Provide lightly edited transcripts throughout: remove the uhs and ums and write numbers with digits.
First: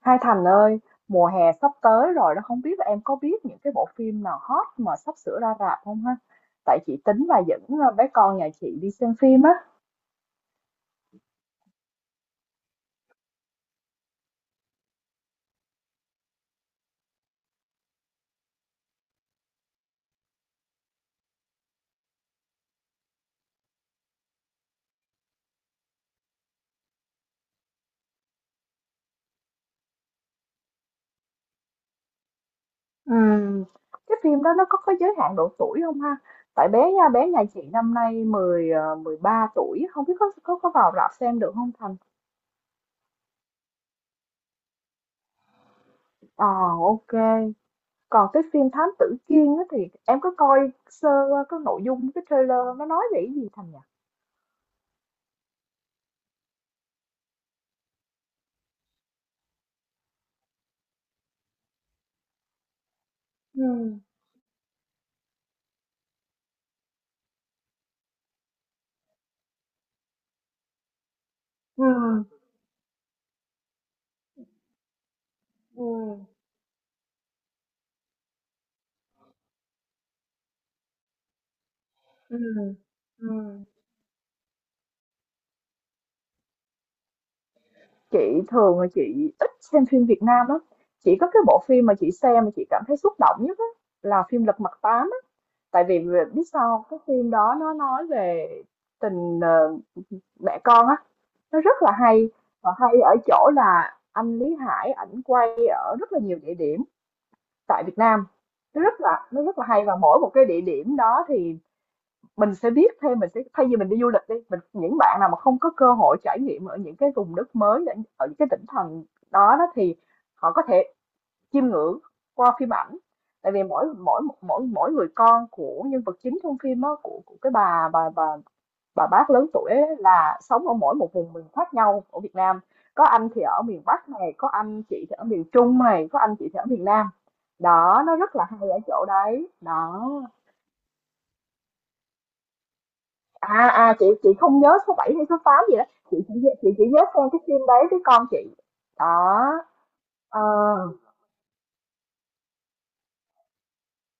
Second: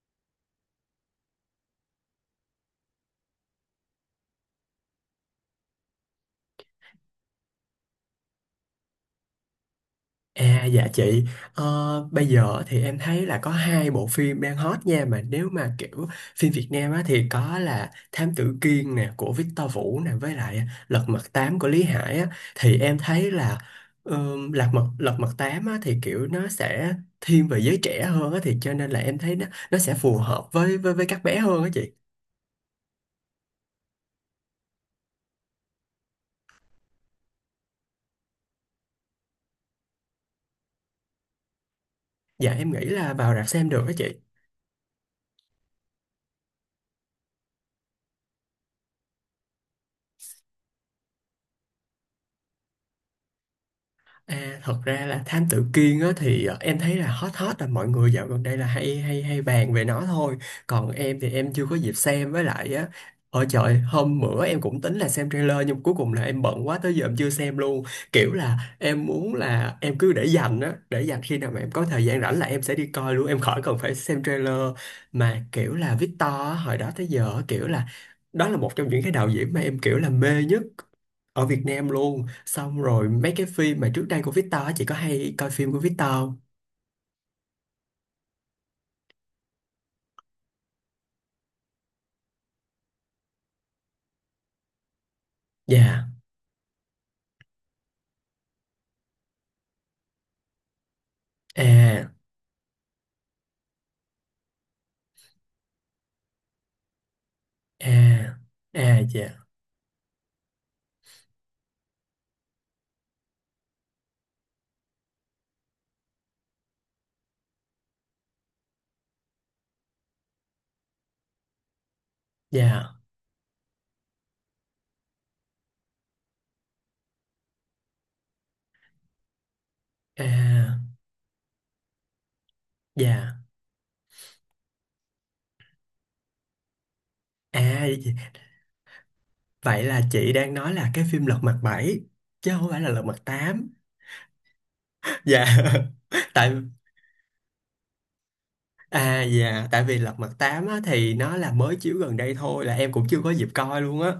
Hai Thành ơi, mùa hè sắp tới rồi đó, không biết là em có biết những cái bộ phim nào hot mà sắp sửa ra rạp không ha? Tại chị tính là dẫn bé con nhà chị đi xem phim á. À dạ chị, bây giờ thì em thấy là có hai bộ phim đang hot nha, mà nếu mà kiểu phim Việt Nam á thì có là Thám Tử Kiên nè của Victor Vũ nè, với lại Lật Mặt Tám của Lý Hải á. Thì em thấy là Lật Mặt Tám á thì kiểu nó sẽ thiên về giới trẻ hơn á, thì cho nên là em thấy nó sẽ phù hợp với với các bé hơn á chị. Ừm, cái phim đó nó có giới hạn độ tuổi không ha? Tại bé nha, bé nhà chị năm nay 10 13 tuổi, không biết có vào rạp xem được không Thành? Dạ em nghĩ là vào rạp xem được á chị. Ờ, ok. Còn cái phim Thám Tử Kiên á thì em có coi sơ qua cái nội dung cái trailer nó nói về cái gì Thành nhỉ? À, thật ra là Thám Tử Kiên á, thì em thấy là hot, hot là mọi người dạo gần đây là hay hay hay bàn về nó thôi. Còn em thì em chưa có dịp xem, với lại á, ôi trời, Ừ, hôm bữa em cũng tính là xem trailer nhưng cuối cùng là em bận quá tới giờ em chưa xem luôn. Kiểu là em muốn là em cứ để dành á, để dành khi nào mà em có ừ, thời gian rảnh là em sẽ đi coi luôn, em khỏi cần phải xem trailer. Mà kiểu ừ, là Victor á, hồi đó tới giờ á, kiểu là đó là một trong những cái đạo diễn mà em kiểu là mê nhất ở Việt Nam luôn. ừ, Xong rồi ừ. mấy cái phim mà trước đây của Victor á, chị có hay coi phim của Victor không? Chị thường là chị ít xem phim Việt Nam lắm. Chỉ có cái bộ phim mà chị xem mà chị cảm thấy xúc động nhất á, là phim Lật Mặt Tám á. Tại vì Dạ, vì- biết sao không? Cái phim đó nó nói về tình mẹ con á, nó rất là à, hay và hay ở chỗ là anh Lý Hải ảnh quay ở rất là nhiều địa điểm tại Việt Nam. à, Nó rất à, là dạ, nó rất là hay và mỗi một cái địa điểm đó thì mình sẽ biết thêm mình sẽ thay vì mình đi du lịch đi mình những bạn nào mà không có cơ hội trải nghiệm ở những cái vùng đất mới ở ở những cái tỉnh thành đó đó thì họ có thể chiêm ngưỡng qua phim dạ, ảnh tại vì mỗi mỗi mỗi mỗi người con của nhân vật chính trong phim á của cái bà bác lớn tuổi ấy, là sống ở à, mỗi một vùng miền khác nhau ở Việt Nam. Có anh dạ, thì ở miền Bắc này, có anh chị thì ở miền Trung này, có anh chị thì ở miền Nam. à, Đó, nó rất là hay ở chỗ đấy vậy là đó. chị đang nói là cái phim Lật Mặt Bảy chứ không phải là Lật Mặt Tám. À, chị không nhớ số 7 hay số Dạ, 8 gì đó. chị chỉ tại chị chỉ nhớ xem cái phim đấy với con chị. à, Đó, dạ, tại vì Lật Mặt ờ, Tám á, thì nó là mới chiếu gần đây thôi là em cũng chưa có dịp coi luôn á.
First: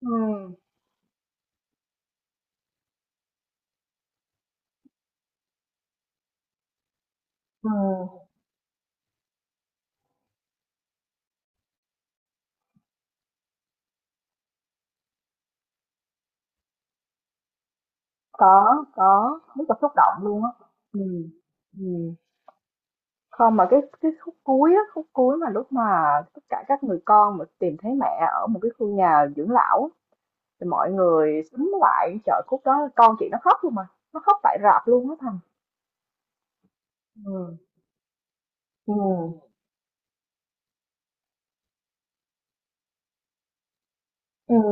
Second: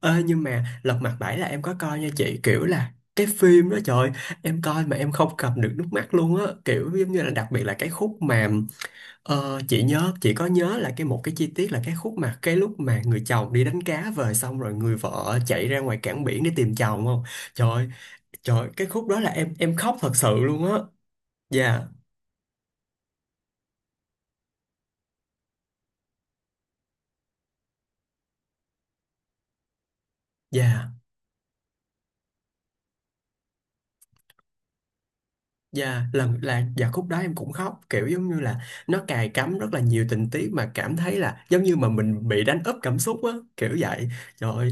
ừ, Ê, nhưng mà Lật Mặt Bảy là em có coi nha chị, kiểu là cái phim đó, trời ơi, em coi mà em không cầm được nước mắt luôn á, kiểu giống như là đặc biệt ừ, là cái khúc mà chị nhớ, chị có nhớ là một cái chi tiết là cái khúc mà cái lúc mà người chồng đi đánh cá về, xong rồi người vợ chạy ra ngoài cảng biển để tìm chồng không? Trời ơi, trời ơi, có cái khúc đó là có em rất là em xúc khóc thật động sự luôn á. luôn á. Ừ, Dạ, ừ. Không mà cái khúc cuối á, khúc cuối mà lúc mà tất cả các người con mà tìm thấy mẹ ở một cái khu nhà dưỡng lão á, thì dạ. mọi người xúm lại chợ khúc đó, con chị nó khóc luôn mà, nó khóc tại rạp luôn á Thành. Dạ, lần là dạ khúc đó em cũng Ừ, khóc, kiểu giống như là ừ, nó cài cắm rất là nhiều tình tiết mà cảm thấy là giống như mà mình bị đánh úp cảm xúc á, kiểu vậy. Trời ừ, ơi,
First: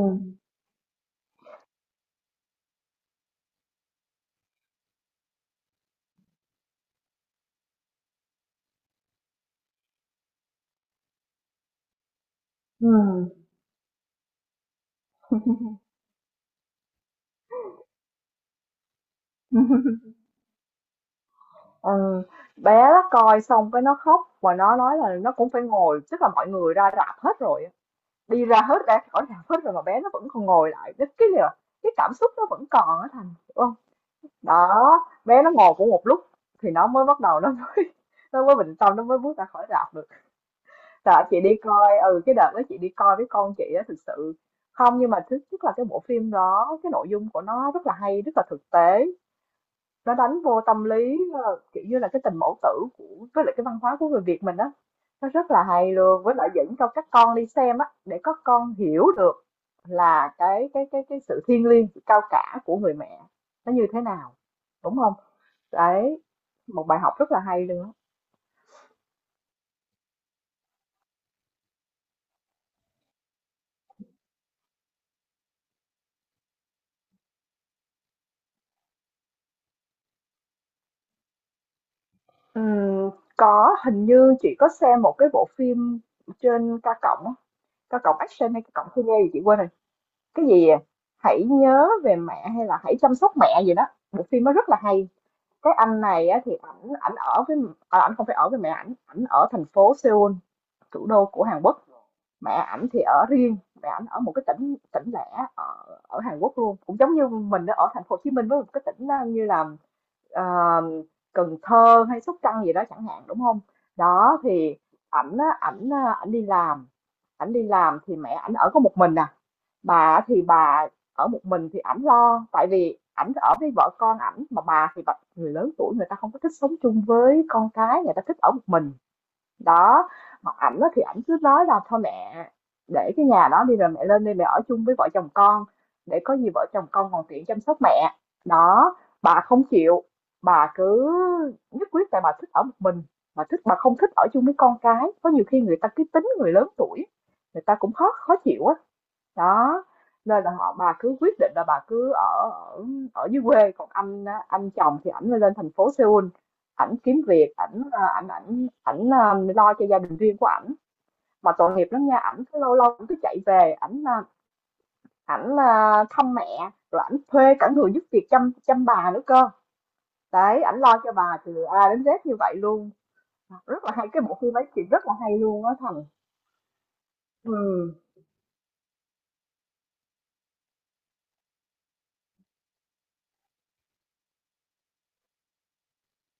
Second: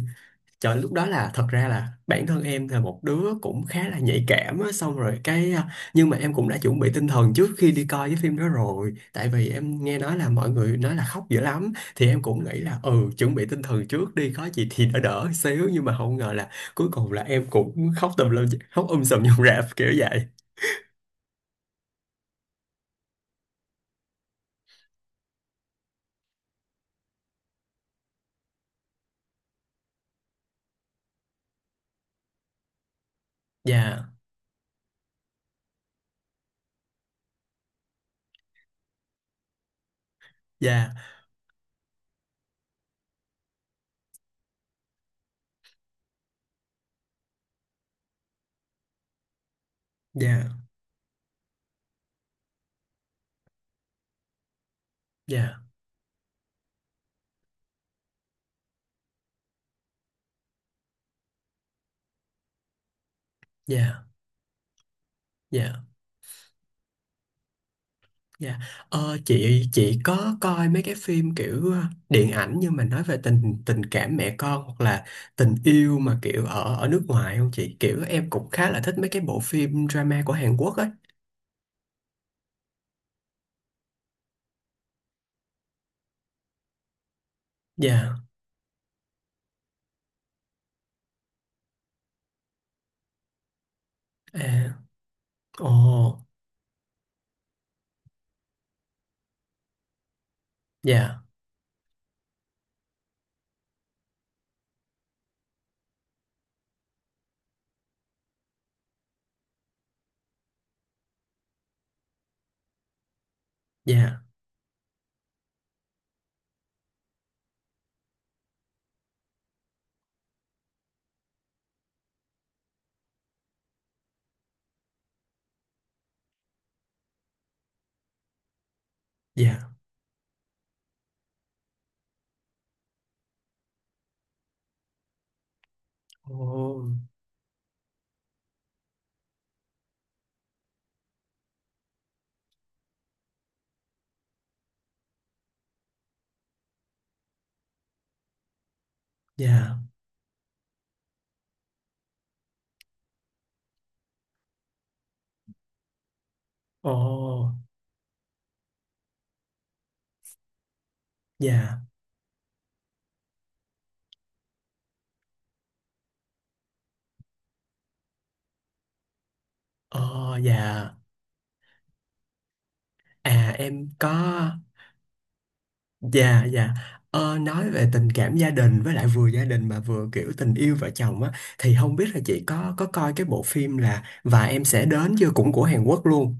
trời, lúc đó là thật ra là bản thân em là một đứa cũng khá là nhạy cảm á, xong rồi nhưng mà em cũng đã chuẩn bị tinh thần trước khi đi coi cái phim đó rồi, tại vì em nghe nói là mọi người nói là khóc dữ lắm, thì em cũng nghĩ là ừ. ừ chuẩn bị tinh thần trước đi, có gì thì đỡ đỡ xíu, nhưng mà không ngờ là cuối cùng là em cũng khóc tùm lum, khóc sùm trong rạp, Ừ. kiểu vậy. Ừ, bé nó coi xong cái nó khóc và nó nói là nó cũng phải ngồi, tức là mọi người ra rạp hết rồi á. Đi ra hết, ra khỏi rạp hết rồi mà bé nó vẫn còn ngồi lại, cái là cái cảm xúc nó vẫn còn á, Thành hiểu không? Dạ, Đó, bé nó ngồi cũng một lúc thì nó mới bắt đầu nó mới nó mới bình tâm, nó mới bước ra khỏi rạp được. dạ, Tại chị đi coi, ừ, cái đợt đó chị đi coi với con chị á, thực sự không, nhưng mà thứ nhất là cái bộ phim đó cái nội dung của nó rất là hay, rất là thực tế, nó đánh dạ, vô tâm lý, kiểu như là, cái tình mẫu tử của, với lại cái văn hóa của người Việt mình á, nó rất dạ, là hay luôn, với lại dẫn cho các con đi xem á, để các con hiểu được là cái sự thiêng liêng, sự cao cả của người mẹ nó như thế dạ, nào, đúng không? dạ, Đấy, một bài học rất là hay luôn á. dạ. Chị có coi mấy cái phim kiểu điện ảnh nhưng mà nói về tình tình cảm mẹ con, hoặc là tình yêu mà kiểu ở ở nước ngoài không chị? Kiểu em cũng khá là thích mấy cái bộ phim drama của Hàn Quốc ấy. Ừm, có, hình như chị có xem một cái bộ phim trên K cộng á, K Dạ, cộng Action hay K cộng Cine gì chị quên rồi, cái gì, à, "Hãy nhớ về mẹ" hay là "Hãy chăm sóc mẹ" gì đó, bộ phim nó rất à, là hay. ồ, Cái anh này á, thì ảnh ảnh ở với, à, ảnh không phải ở với mẹ, ảnh ảnh ở thành phố Seoul, thủ dạ, đô của Hàn Quốc. Mẹ ảnh thì ở riêng, mẹ ảnh ở một cái tỉnh tỉnh lẻ ở, ở Hàn Quốc luôn, cũng giống như mình ở thành phố Hồ Chí Minh với một cái tỉnh đó như là ờ, Cần Thơ hay Sóc Trăng gì đó chẳng hạn, đúng không? dạ, Đó thì ảnh á, ảnh, à, ảnh đi làm, ảnh đi làm thì mẹ ảnh ở có một mình nè. Bà thì bà ở một mình thì ảnh lo, tại vì ảnh ở với vợ con ảnh mà bà thì bà, người lớn tuổi người ta không có thích sống chung với con cái, người ta thích ở một mình. dạ, Đó, mà ảnh á thì ảnh cứ nói là thôi mẹ để cái nhà đó đi rồi mẹ lên đây mẹ ở chung với vợ chồng con, để có ồ, gì vợ chồng con còn tiện chăm sóc mẹ. Đó, bà không chịu, bà cứ nhất quyết, tại bà thích ở một mình, bà thích, bà không thích ở chung với con cái, có nhiều khi người ta cái tính người lớn tuổi người ta cũng khó khó chịu á. dạ, Đó, nên là họ, bà cứ quyết định là bà cứ ở ở ở dưới quê, còn anh á, anh chồng thì ảnh lên thành phố Seoul, ồ, ảnh kiếm việc ảnh, ảnh ảnh ảnh lo cho gia đình riêng của ảnh. Mà tội dạ, nghiệp lắm nha, ảnh cứ lâu lâu ảnh cứ chạy về ảnh, ảnh, thăm mẹ, rồi ảnh thuê cả người giúp việc chăm chăm bà nữa cơ. ồ, Đấy, ảnh dạ, lo cho bà từ A đến Z như vậy luôn. à Rất em là hay có. cái bộ phim ấy, thì rất là hay luôn á Thành. Dạ, dạ. Nói về Ừ, tình cảm gia đình, với lại vừa gia đình mà vừa kiểu tình yêu vợ chồng á, thì không biết là chị có coi cái bộ phim là Và em sẽ đến chưa, cũng của Hàn Quốc luôn,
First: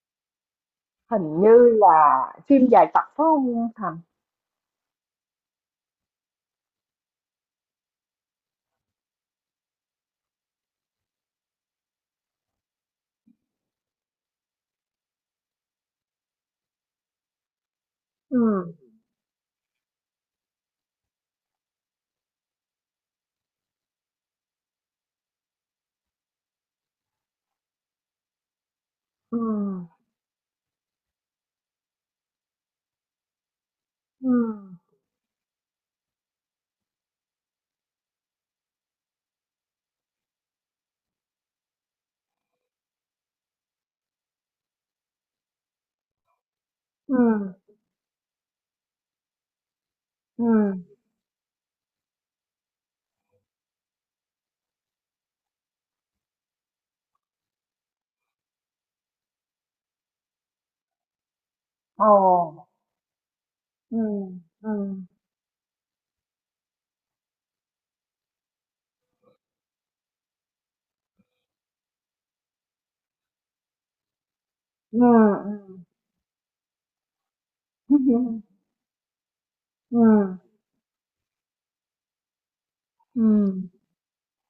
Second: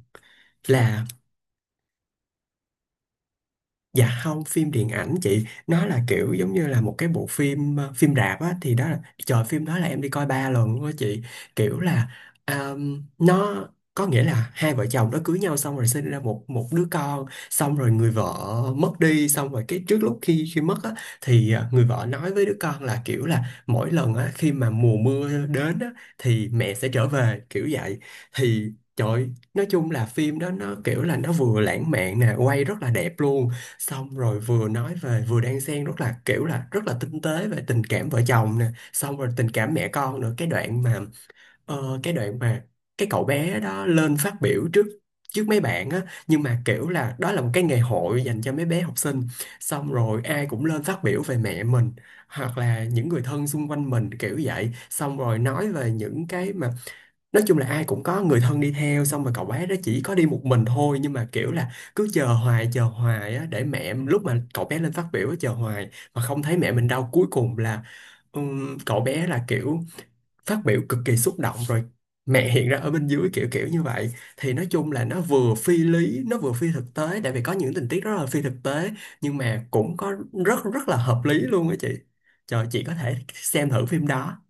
là hình như là phim dài tập phải không Thành? dạ không, phim điện ảnh chị. Nó là kiểu giống như là một cái bộ phim phim rạp á. Trời phim đó là em đi coi ba lần luôn á chị. Kiểu là nó có nghĩa là hai vợ chồng nó cưới nhau xong rồi sinh ra một một đứa con. Xong rồi người vợ Ừ, mất đi. Xong rồi cái trước lúc khi khi mất á, thì người vợ nói với đứa con là kiểu là mỗi lần á khi mà mùa mưa đến á thì mẹ sẽ trở về, kiểu vậy. Thì Trời, ừ, nói chung là phim đó nó kiểu là nó vừa lãng mạn nè, quay rất là đẹp luôn, xong rồi vừa nói về, vừa đan xen rất là kiểu là rất là tinh tế về tình cảm vợ chồng nè, xong rồi tình cảm mẹ con nữa. Cái đoạn mà cái đoạn mà cái cậu bé đó lên phát biểu trước, trước mấy bạn á, nhưng mà kiểu là ừ, đó là một cái ngày hội dành cho mấy bé học sinh, xong rồi ừ, ai cũng lên phát biểu về mẹ mình hoặc là những người thân xung quanh mình, kiểu vậy. Xong rồi nói về những cái mà nói chung là ai cũng có người thân đi theo, xong rồi cậu bé đó chỉ có đi một mình thôi, nhưng mà kiểu là ồ, cứ chờ hoài á, để mẹ ừ, lúc mà cậu ừ, bé lên phát biểu á, chờ hoài mà không thấy mẹ mình đâu, cuối cùng là cậu bé là kiểu phát biểu cực kỳ xúc động, rồi mẹ hiện ra ở bên dưới kiểu kiểu như vậy. Thì nói chung ừ, là nó vừa phi lý, nó vừa phi thực tế, tại vì có những tình ừ, tiết rất là phi thực tế, nhưng mà cũng ừ, có rất rất là hợp lý luôn á chị. Trời, chị có thể ừ. xem thử phim đó.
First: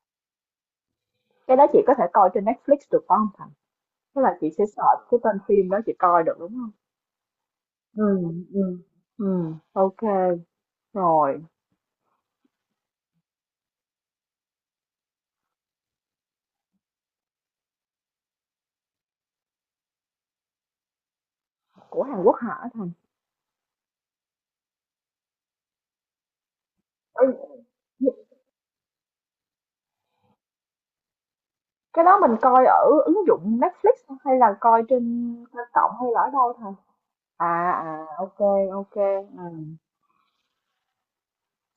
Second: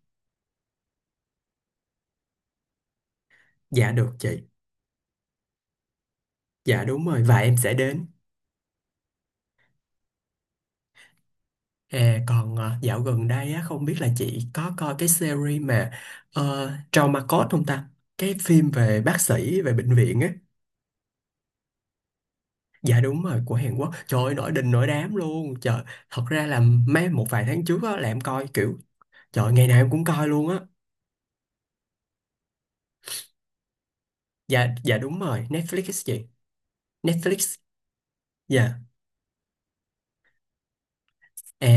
Cái đó chị có thể coi trên Netflix được phải không Thành? Dạ được Tức là chị. chị sẽ search cái tên phim đó chị coi được, đúng không? Dạ đúng rồi, Và em sẽ đến. Ừ, ừ, ừ, ok, rồi. À, còn dạo gần đây á, không biết là chị có coi cái series mà Trauma Code không ta? Cái phim về bác sĩ, về bệnh viện á. Của Hàn Quốc hả Thành? Dạ đúng rồi, của Hàn Quốc. Trời ơi, nổi đình nổi đám luôn. Trời, thật ra là Ừ, một vài tháng trước á, là em coi kiểu, trời, ngày nào em cũng coi luôn á. cái đó mình coi ở ứng dụng Netflix hay là Dạ, coi dạ đúng trên rồi, trên Netflix cộng á hay là chị. ở đâu Thành? Netflix, À, à, ok, dạ. ok. Ừ.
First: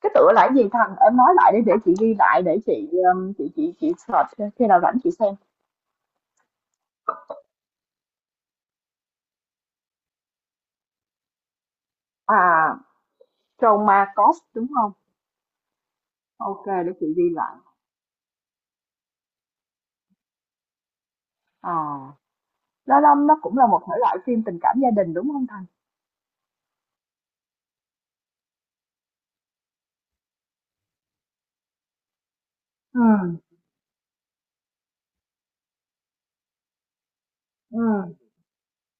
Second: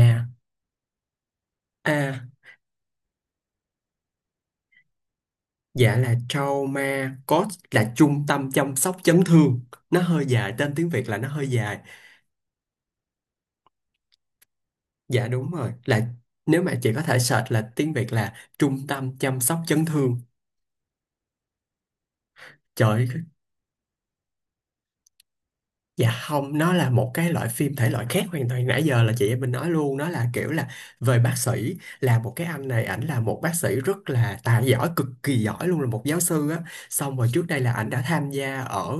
Cái tựa là cái gì Thành? Em nói lại để chị ghi à, lại để chị, chị search khi nào rảnh chị xem. dạ là Trauma Code là trung tâm chăm sóc chấn thương. Nó hơi dài, tên tiếng Việt là nó hơi dài. À, Trauma Cost đúng không? Dạ đúng rồi, là nếu Ok mà chị để có chị thể ghi search lại. là tiếng Việt là trung tâm chăm sóc chấn thương. À, Trời Lá ơi, Lâm nó cũng là một thể loại phim tình cảm gia đình đúng không Thành? dạ không, nó là một cái loại phim thể loại khác hoàn toàn. Nãy giờ là chị em mình nói luôn, nó là kiểu là về bác sĩ, là một cái anh này, ảnh Ừ, là một bác sĩ rất là tài giỏi, cực kỳ giỏi luôn, là một giáo sư á. Xong rồi trước đây là ừ, ảnh đã tham gia ở,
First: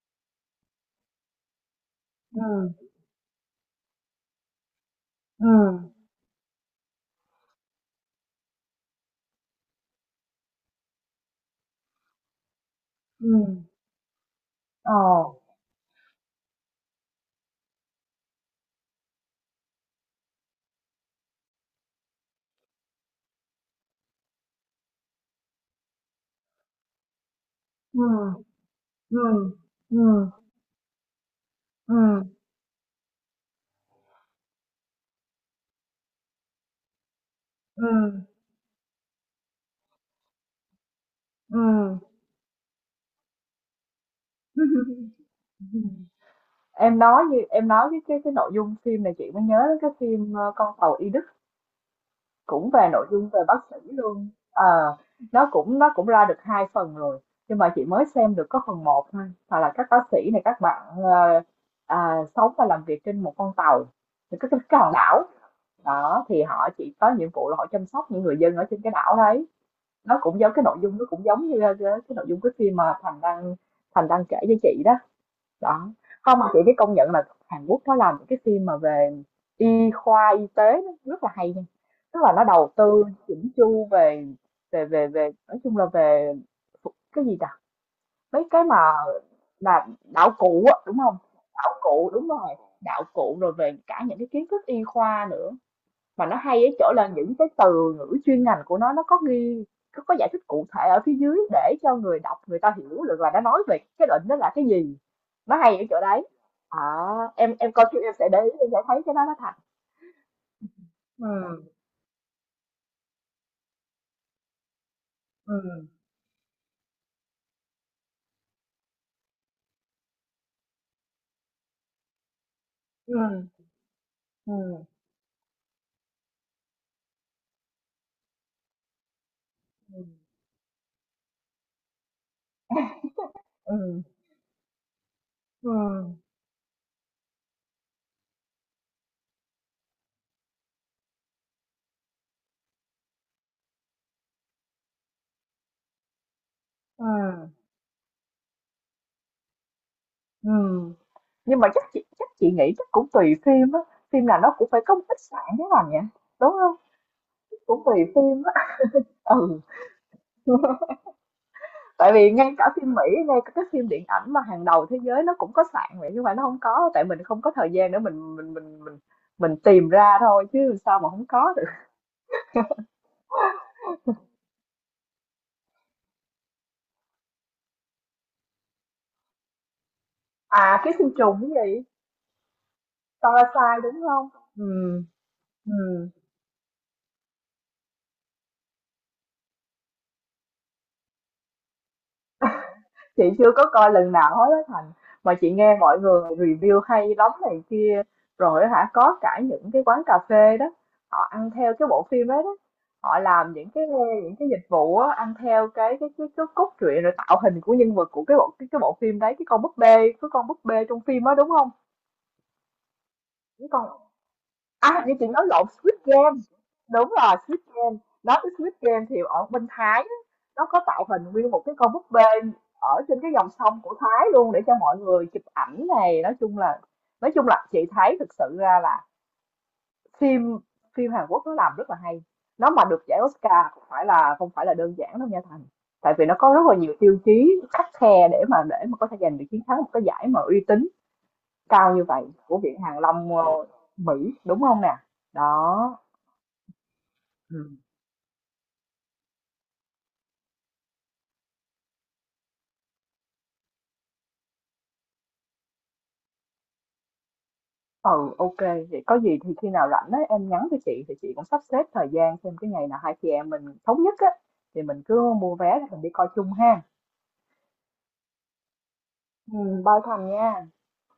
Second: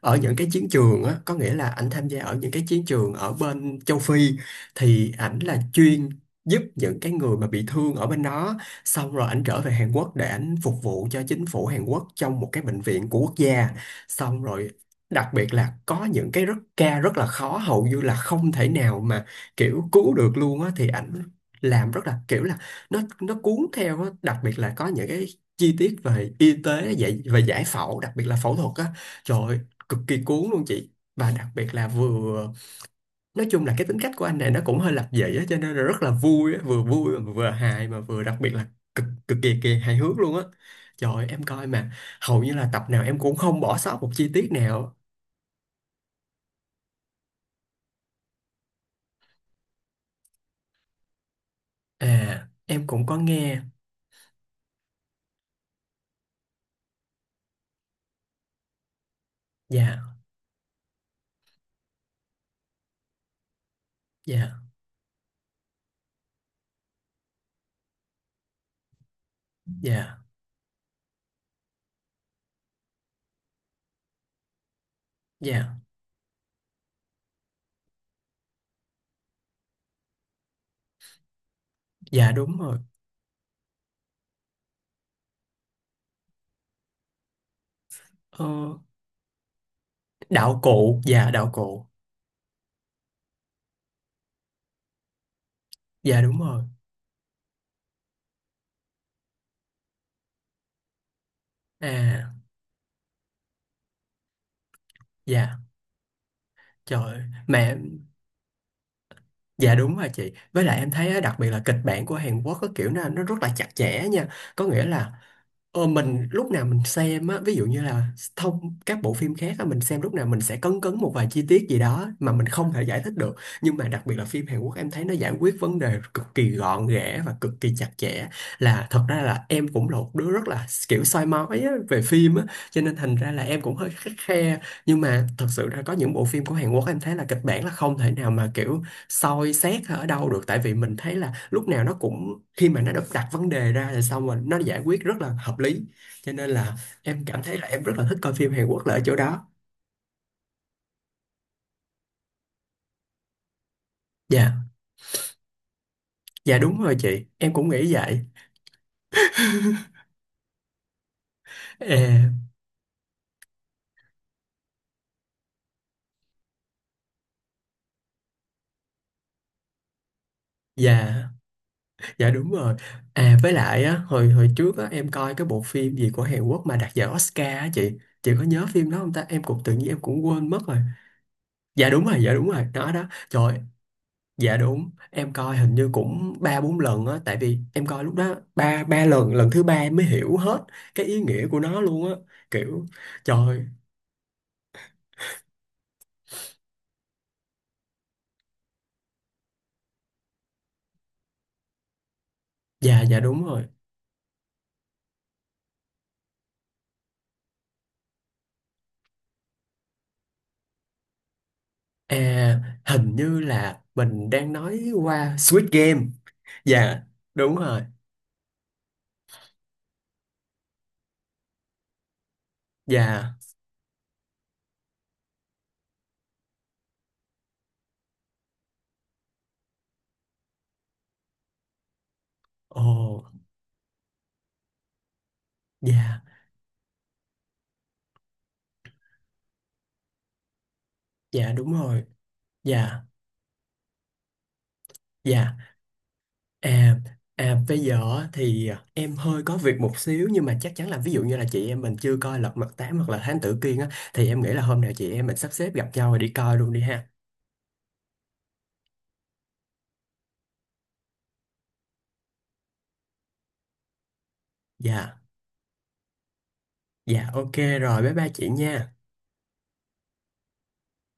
ở những cái chiến trường á, có nghĩa là ảnh tham gia ở ừ, những cái chiến trường ở bên châu Phi, thì ảnh ừ, là chuyên giúp những cái người mà bị thương ở bên đó. Xong rồi ảnh trở về Hàn Quốc để ảnh phục vụ cho chính phủ Hàn Quốc trong một cái bệnh viện của ừ, quốc gia. Xong rồi ờ, đặc biệt là có những cái ca rất là khó, hầu như là không thể nào mà kiểu cứu được luôn á, thì ảnh làm rất là kiểu là nó cuốn theo á. Đặc biệt là có những cái chi tiết về y tế, dạy về giải phẫu, ừ, đặc biệt là phẫu thuật á, ừ, trời ơi, cực ừ, kỳ cuốn luôn chị. Và đặc biệt là ừ, vừa nói chung là cái tính cách của anh này nó cũng hơi lập dị á, cho nên là rất là vui á, vừa vui mà vừa ừ, hài mà vừa đặc biệt là cực cực kỳ kỳ hài hước luôn á. Trời ơi, em ừ. coi mà hầu như là tập nào em cũng không bỏ sót một chi tiết nào. Em nói, như em nói cái nội dung phim này chị mới nhớ đến cái phim Con tàu y. À, Cũng em về cũng nội có dung về nghe. bác sĩ luôn. Ờ, nó cũng ra được hai phần rồi, nhưng mà chị mới xem được có phần một thôi, hoặc là các bác Dạ, sĩ này các bạn, à, sống và làm việc trên một con tàu, những cái dạ, cái cái hòn đảo đó thì họ chỉ có nhiệm vụ là họ chăm sóc những người dân ở trên cái đảo đấy. Nó dạ, cũng giống cái nội dung, nó cũng giống như cái nội dung cái phim mà Thành đang kể với chị đó. dạ, Đó, không mà chị phải công nhận là Hàn Quốc nó làm những cái phim mà về y khoa, y tế, nó rất là hay nha. Tức dạ là nó đúng đầu rồi. tư chỉnh chu về về nói chung là về phụ- cái gì ta? Mấy Ờ, cái mà là đạo cụ á, đúng không? Đạo Đạo cụ. cụ, đúng rồi, đạo cụ, rồi về cả những cái kiến thức y khoa nữa, Dạ mà nó đúng rồi. hay ở chỗ là những cái từ ngữ chuyên ngành của nó có ghi, có giải thích cụ thể ở phía dưới để cho người À, đọc người ta hiểu được là nó nói về cái định đó là cái gì, nó dạ, hay ở chỗ đấy. À, trời ơi. em Mà coi phim em sẽ để ý, em sẽ thấy cái đó nó thật. dạ đúng rồi chị. Với lại em thấy á, đặc biệt là Ừ, kịch bản của Hàn Quốc có kiểu nó rất là chặt chẽ nha. Có nghĩa là ừ, ờ, mình lúc nào mình xem á, ví dụ như là thông các bộ phim khác á, mình xem lúc nào mình sẽ cấn cấn một vài chi tiết gì đó mà mình không thể giải thích ừ, được. Nhưng mà đặc biệt là phim Hàn Quốc ừ, em thấy nó giải quyết vấn đề cực kỳ gọn ghẽ và cực kỳ chặt chẽ. Là thật ra là em cũng là ừ, một đứa rất là kiểu soi mói á, về phim á, cho nên thành ra là em cũng hơi ừ, khắt khe. Nhưng mà thật sự ừ, ra có những bộ phim của Hàn Quốc em thấy là kịch bản là không thể nào mà kiểu soi xét ở đâu được, tại vì mình thấy là lúc nào nó cũng, khi mà nó được đặt vấn đề ra rồi xong rồi nó giải quyết rất là hợp lý, cho nên là em cảm ừ, thấy là em rất là thích coi phim Hàn Quốc là ở chỗ đó. ừ. Nhưng mà chắc chị nghĩ chắc cũng tùy phim á, phim nào nó Dạ, cũng phải có một ít sạn cái nào nhỉ, đúng dạ không? đúng rồi chị, em cũng Cũng nghĩ tùy vậy. phim á. Ừ, tại À, vì ngay cả phim Mỹ, ngay cả các phim điện ảnh mà hàng đầu thế giới nó cũng có sạn vậy, nhưng mà nó không có, tại mình không có thời gian để mình mình tìm ra thôi, chứ sao mà không dạ, có được. dạ đúng rồi. À, với lại á, hồi hồi trước á em coi cái bộ phim gì của Hàn Quốc mà đạt giải Oscar á chị có nhớ phim đó không ta, em cũng tự nhiên em cũng quên À, mất rồi. ký sinh trùng cái gì. Dạ đúng rồi, dạ đúng rồi, đó đó, trời. Parasite đúng không? Dạ đúng, Ừ, em coi hình như ừ. cũng ba bốn lần á, tại vì em coi lúc đó ba ba lần, lần thứ ba em mới hiểu hết cái ý nghĩa của nó luôn á. Kiểu Chị trời chưa có ơi, coi lần nào hết á Thành, mà chị nghe mọi người review hay lắm này kia, rồi hả, có cả những cái quán cà phê đó, họ ăn theo cái bộ phim ấy đó. dạ, Họ dạ đúng làm rồi. những cái, những cái dịch vụ á, ăn theo cái cốt truyện rồi tạo hình của nhân vật của cái bộ phim đấy, cái con búp bê, cái con búp bê trong phim á đúng không? À hình như Cái là con, mình đang nói à, như chị qua nói Squid lộn Squid Game. Game. Dạ, Đúng rồi, đúng Squid rồi. Game. Nói tới Squid Game thì ở bên Thái á, nó có tạo hình nguyên một cái con búp bê ở trên cái Dạ. dòng sông của Thái luôn, để cho mọi người chụp ảnh này, nói chung là, nói chung là chị thấy thực sự ra là phim, phim Hàn Quốc nó làm rất là hay. Nó Ồ, mà được giải Oscar không phải là, không phải là đơn giản đâu nha Thành. Tại dạ, vì nó có rất là nhiều tiêu chí khắt khe để mà có thể giành được chiến thắng một cái giải mà uy tín dạ đúng cao như rồi. vậy của Viện Hàn Dạ, Lâm, Mỹ, đúng không nè? dạ. Đó. À, à Ừ. bây giờ thì em hơi có việc một xíu, nhưng mà chắc chắn là ví dụ như là chị em mình chưa coi Lật Mặt Tám hoặc là Thám Tử Kiên á thì em nghĩ là hôm nào chị em mình sắp xếp gặp nhau rồi đi coi luôn đi ha. Ừ, ok. Vậy có gì thì khi nào rảnh ấy, em nhắn cho chị thì chị cũng sắp xếp thời gian xem cái ngày nào hai chị em mình thống nhất á, thì mình Dạ, cứ mua vé rồi mình đi coi chung ha. dạ ok, rồi bye bye chị nha. Ừ, bao thành nha.